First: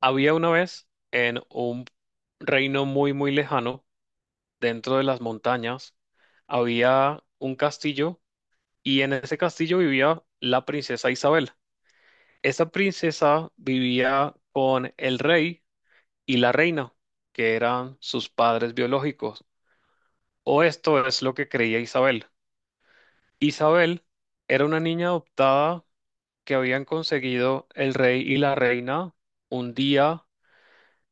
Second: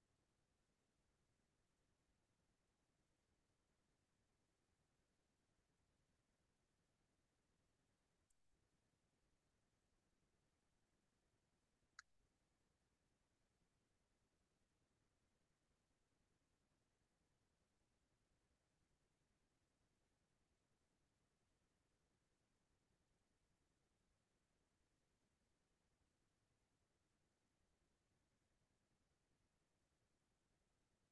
Había una vez en un reino muy, muy lejano, dentro de las montañas, había un castillo y en ese castillo vivía la princesa Isabel. Esa princesa vivía con el rey y la reina, que eran sus padres biológicos, o esto es lo que creía Isabel. Isabel era una niña adoptada que habían conseguido el rey y la reina un día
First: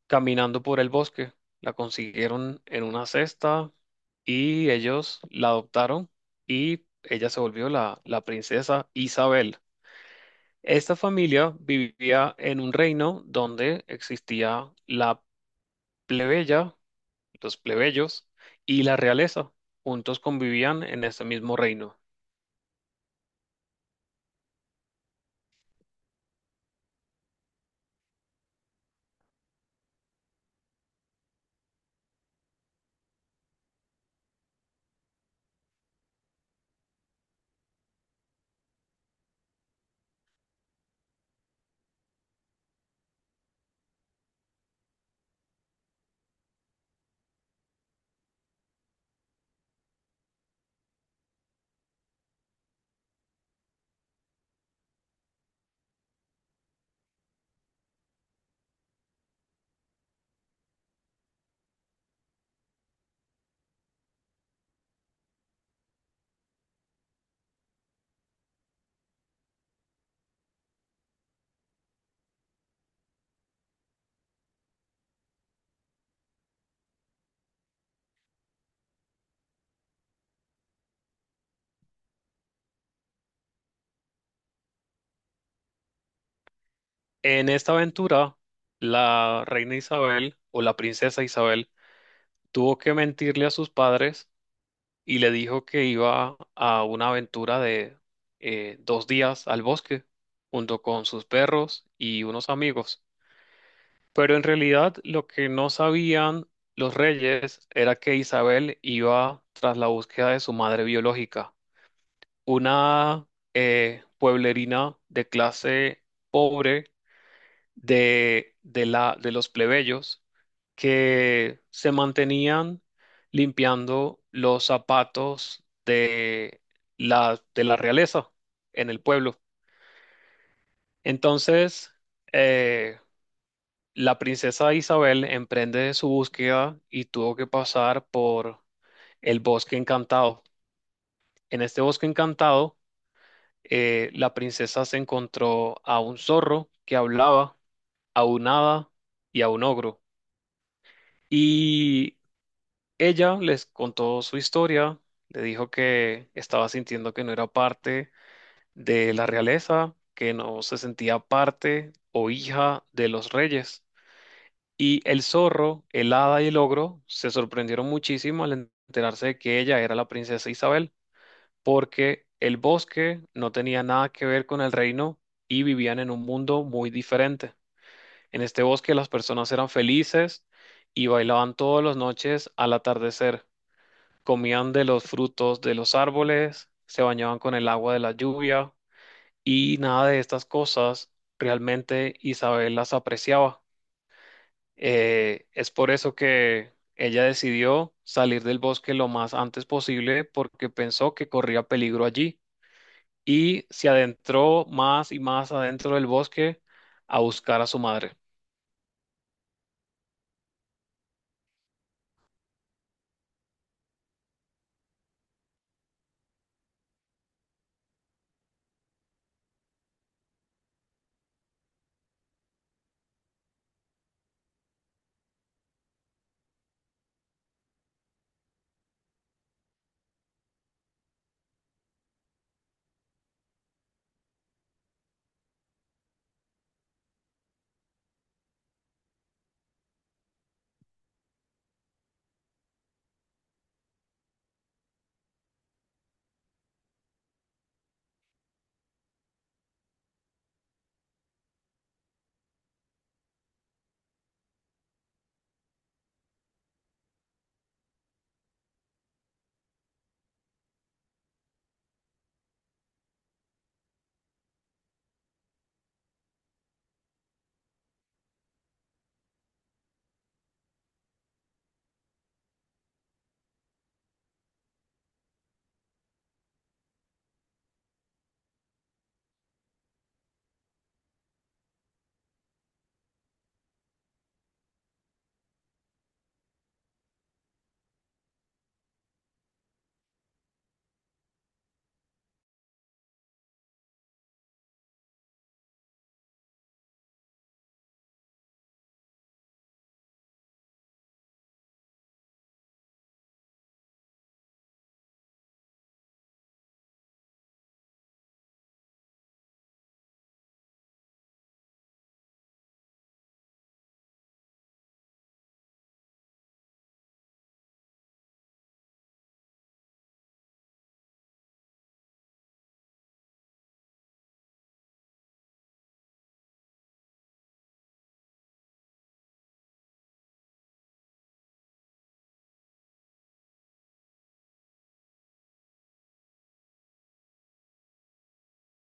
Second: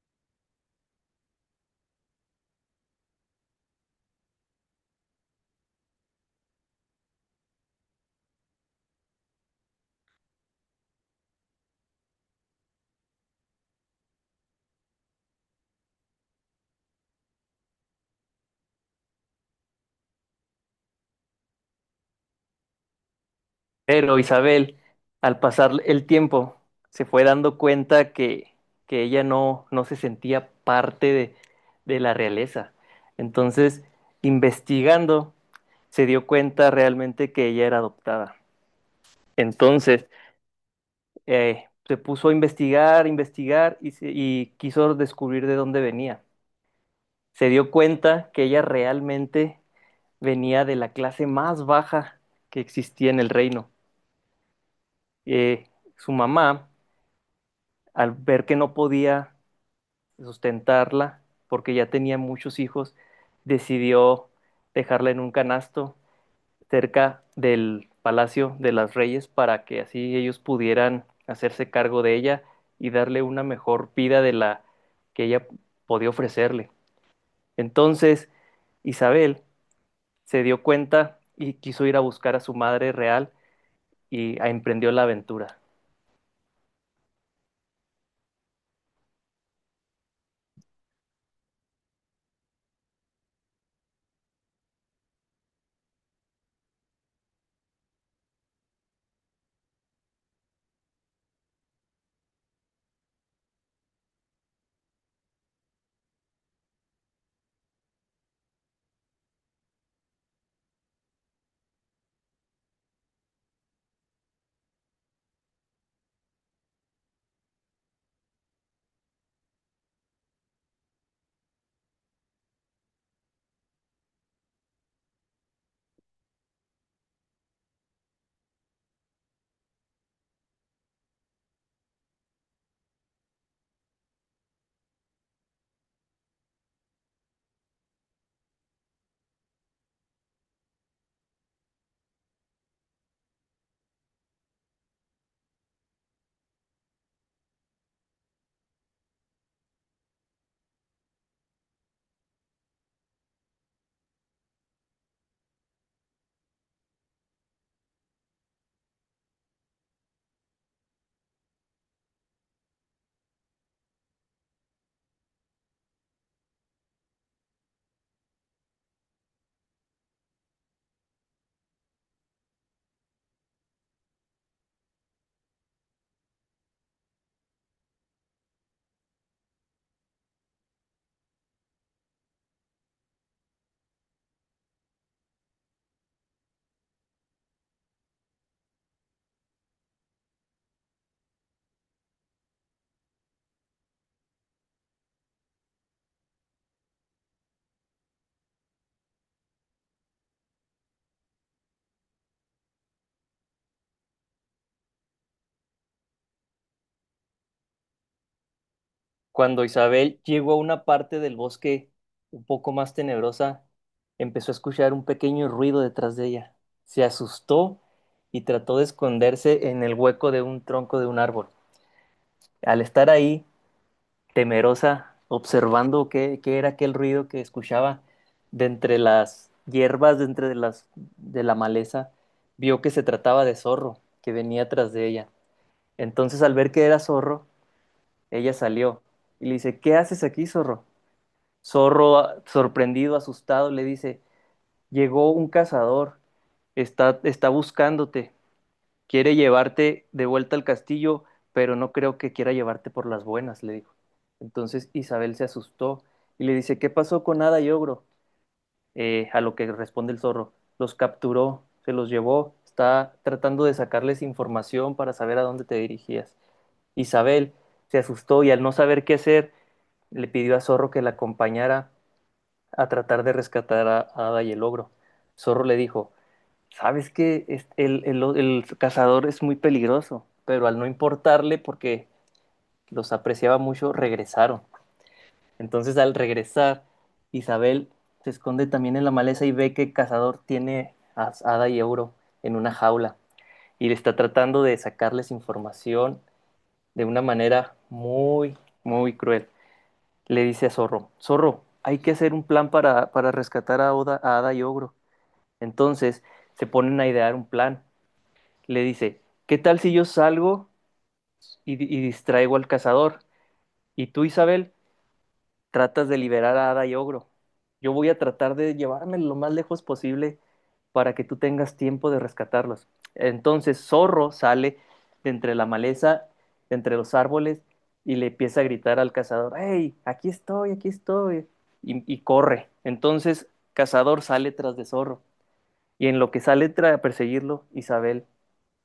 caminando por el bosque. La consiguieron en una cesta y ellos la adoptaron y ella se volvió la princesa Isabel. Esta familia vivía en un reino donde existía la plebeya, los plebeyos y la realeza. Juntos convivían en este mismo reino. Pero Isabel, al pasar el tiempo, se fue dando cuenta que ella no se sentía parte de la realeza. Entonces, investigando, se dio cuenta realmente que ella era adoptada. Entonces, se puso a investigar, investigar y, y quiso descubrir de dónde venía. Se dio cuenta que ella realmente venía de la clase más baja que existía en el reino. Eh, su mamá al ver que no podía sustentarla porque ya tenía muchos hijos, decidió dejarla en un canasto cerca del Palacio de las Reyes para que así ellos pudieran hacerse cargo de ella y darle una mejor vida de la que ella podía ofrecerle. Entonces, Isabel se dio cuenta y quiso ir a buscar a su madre real y emprendió la aventura. En esta aventura, la reina Isabel o la princesa Isabel tuvo que mentirle a sus padres y le dijo que iba a una aventura de 2 días al bosque junto con sus perros y unos amigos. Pero en realidad lo que no sabían los reyes era que Isabel iba tras la búsqueda de su madre biológica, una pueblerina de clase pobre de los plebeyos que se mantenían limpiando los zapatos de de la realeza en el pueblo. Entonces, eh, la princesa Isabel emprende su búsqueda y tuvo que pasar por el bosque encantado. En este bosque encantado, la princesa se encontró a un zorro que hablaba, a un hada y a un ogro. Y Ella les contó su historia, le dijo que estaba sintiendo que no era parte de la realeza, que no se sentía parte o hija de los reyes. Y el zorro, el hada y el ogro se sorprendieron muchísimo al enterarse de que ella era la princesa Isabel, porque el bosque no tenía nada que ver con el reino y vivían en un mundo muy diferente. En este bosque las personas eran felices y bailaban todas las noches al atardecer, comían de los frutos de los árboles, se bañaban con el agua de la lluvia y nada de estas cosas realmente Isabel las apreciaba. Es por eso que ella decidió salir del bosque lo más antes posible porque pensó que corría peligro allí y se adentró más y más adentro del bosque a buscar a su madre. Cuando Isabel llegó a una parte del bosque un poco más tenebrosa, empezó a escuchar un pequeño ruido detrás de ella. Se asustó y trató de esconderse en el hueco de un tronco de un árbol. Al estar ahí, temerosa, observando qué era aquel ruido que escuchaba de entre las hierbas, de la maleza, vio que se trataba de zorro que venía tras de ella. Entonces, al ver que era zorro, ella salió y le dice, ¿qué haces aquí, zorro? Zorro, sorprendido, asustado, le dice, llegó un cazador, está buscándote, quiere llevarte de vuelta al castillo, pero no creo que quiera llevarte por las buenas, le dijo. Entonces Isabel se asustó y le dice, ¿qué pasó con Hada y Ogro? A lo que responde el zorro, los capturó, se los llevó, está tratando de sacarles información para saber a dónde te dirigías. Isabel se asustó y al no saber qué hacer, le pidió a Zorro que la acompañara a tratar de rescatar a Ada y el ogro. Zorro le dijo, sabes que el cazador es muy peligroso, pero al no importarle, porque los apreciaba mucho, regresaron. Entonces al regresar, Isabel se esconde también en la maleza y ve que el cazador tiene a Ada y Euro en una jaula y le está tratando de sacarles información de una manera muy cruel. Le dice a Zorro, Zorro, hay que hacer un plan para rescatar a Ada y Ogro. Entonces se ponen a idear un plan. Le dice, ¿qué tal si yo salgo y distraigo al cazador? Y tú, Isabel, tratas de liberar a Ada y Ogro. Yo voy a tratar de llevarme lo más lejos posible para que tú tengas tiempo de rescatarlos. Entonces Zorro sale de entre la maleza, de entre los árboles, y le empieza a gritar al cazador, ¡Hey, aquí estoy, aquí estoy! Y corre. Entonces Cazador sale tras de Zorro, y en lo que sale a perseguirlo, Isabel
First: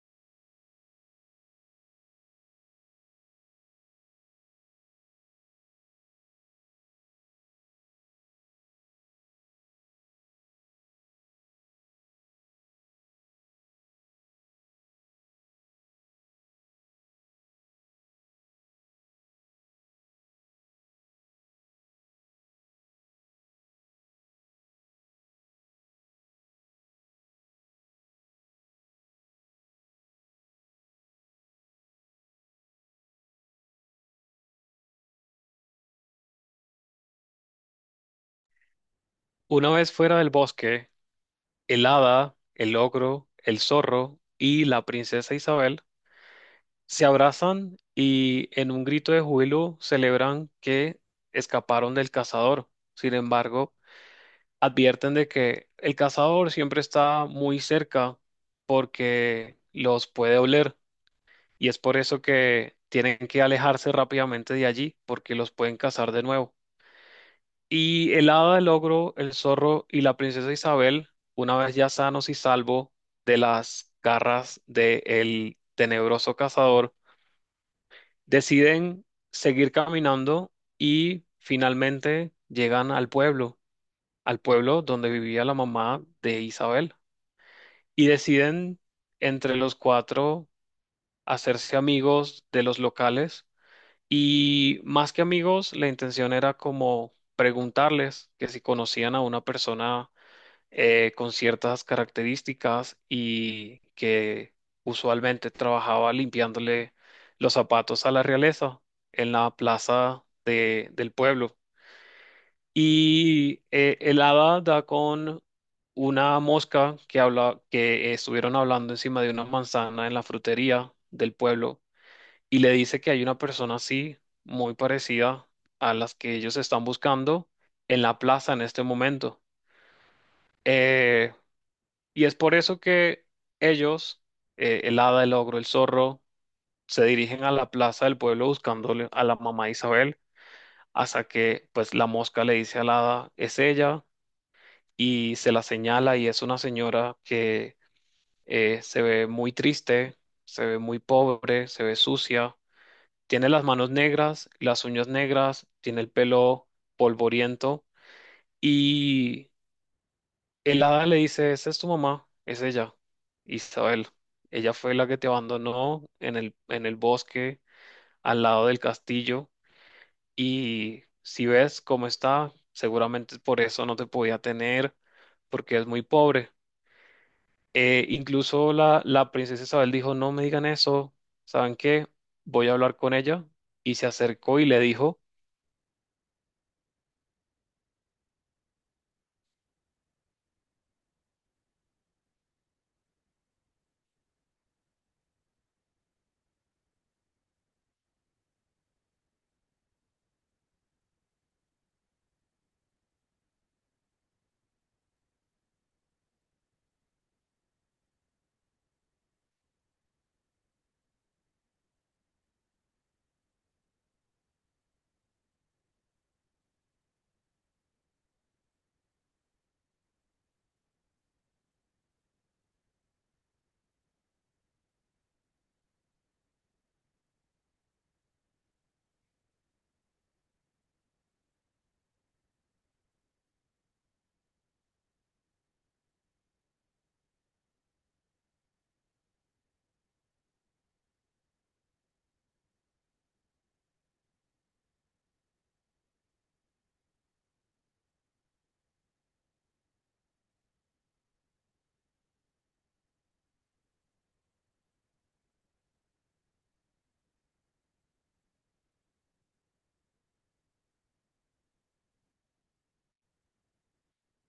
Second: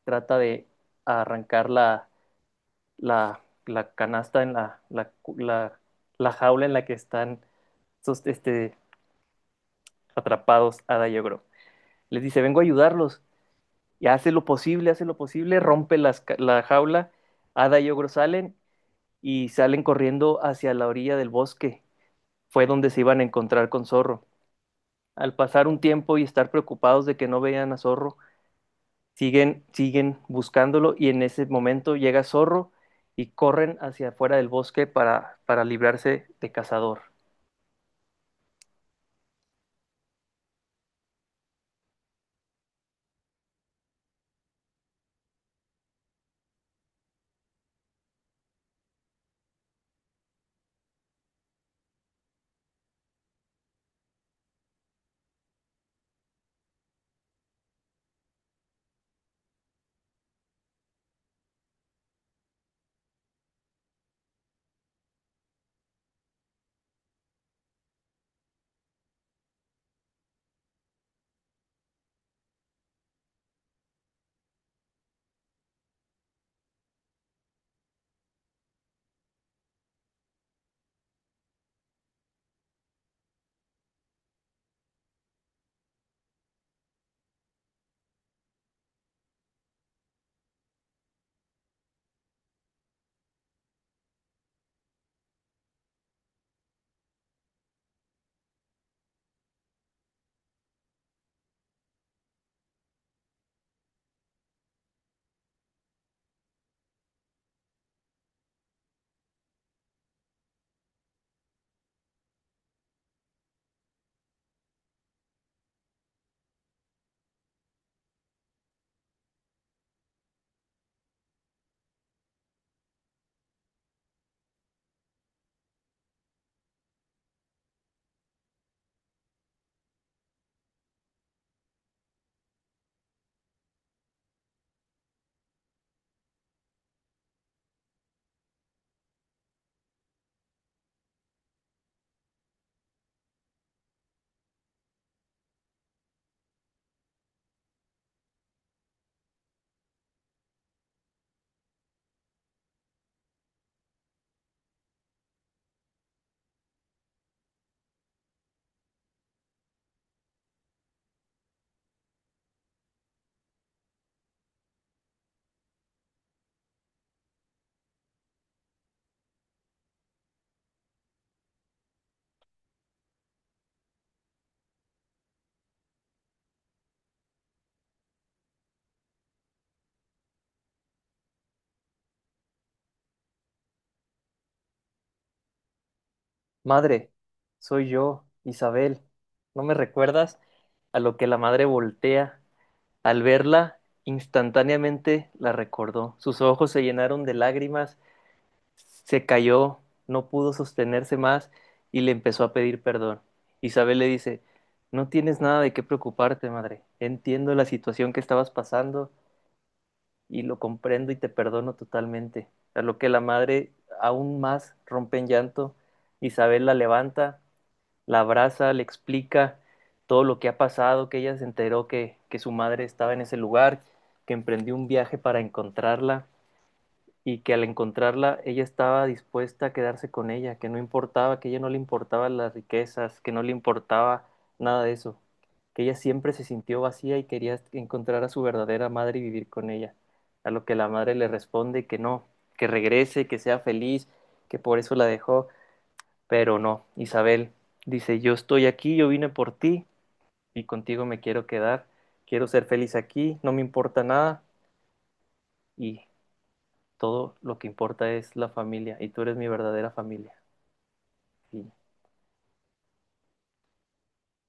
trata de arrancar la canasta en la la jaula en la que están estos, este, atrapados Ada y Ogro. Les dice, vengo a ayudarlos. Y hace lo posible, rompe la jaula. Ada y Ogro salen y salen corriendo hacia la orilla del bosque. Fue donde se iban a encontrar con Zorro. Al pasar un tiempo y estar preocupados de que no vean a Zorro, siguen buscándolo y en ese momento llega Zorro y corren hacia afuera del bosque para librarse de cazador. Una vez fuera del bosque, el hada, el ogro, el zorro y la princesa Isabel se abrazan y en un grito de júbilo celebran que escaparon del cazador. Sin embargo, advierten de que el cazador siempre está muy cerca porque los puede oler y es por eso que tienen que alejarse rápidamente de allí porque los pueden cazar de nuevo. Y el hada, el ogro, el zorro y la princesa Isabel, una vez ya sanos y salvos de las garras del tenebroso cazador, deciden seguir caminando y finalmente llegan al pueblo donde vivía la mamá de Isabel. Y deciden entre los cuatro hacerse amigos de los locales. Y más que amigos, la intención era como preguntarles que si conocían a una persona con ciertas características y que usualmente trabajaba limpiándole los zapatos a la realeza en la plaza del pueblo. Y el hada da con una mosca que habla, que estuvieron hablando encima de una manzana en la frutería del pueblo y le dice que hay una persona así, muy parecida a las que ellos están buscando en la plaza en este momento. Eh, Y es por eso que ellos, el hada, el ogro, el zorro, se dirigen a la plaza del pueblo buscándole a la mamá Isabel, hasta que pues la mosca le dice a la hada: es ella. Y se la señala, y es una señora que se ve muy triste, se ve muy pobre, se ve sucia, tiene las manos negras, las uñas negras, tiene el pelo polvoriento. Y el hada le dice: esa es tu mamá, es ella, Isabel. Ella fue la que te abandonó en en el bosque al lado del castillo, y si ves cómo está, seguramente por eso no te podía tener, porque es muy pobre. Incluso la princesa Isabel dijo: no me digan eso, ¿saben qué? Voy a hablar con ella. Y se acercó y le dijo: Madre, soy yo, Isabel. ¿No me recuerdas? A lo que la madre voltea. Al verla, instantáneamente la recordó. Sus ojos se llenaron de lágrimas, se cayó, no pudo sostenerse más y le empezó a pedir perdón. Isabel le dice, no tienes nada de qué preocuparte, madre. Entiendo la situación que estabas pasando y lo comprendo y te perdono totalmente. A lo que la madre aún más rompe en llanto, Isabel la levanta, la abraza, le explica todo lo que ha pasado, que ella se enteró que su madre estaba en ese lugar, que emprendió un viaje para encontrarla y que al encontrarla ella estaba dispuesta a quedarse con ella, que no importaba, que a ella no le importaban las riquezas, que no le importaba nada de eso, que ella siempre se sintió vacía y quería encontrar a su verdadera madre y vivir con ella, a lo que la madre le responde que no, que regrese, que sea feliz, que por eso la dejó, pero no, Isabel dice, yo estoy aquí, yo vine por ti y contigo me quiero quedar, quiero ser feliz aquí, no me importa nada y todo lo que importa es la familia y tú eres mi verdadera familia. Y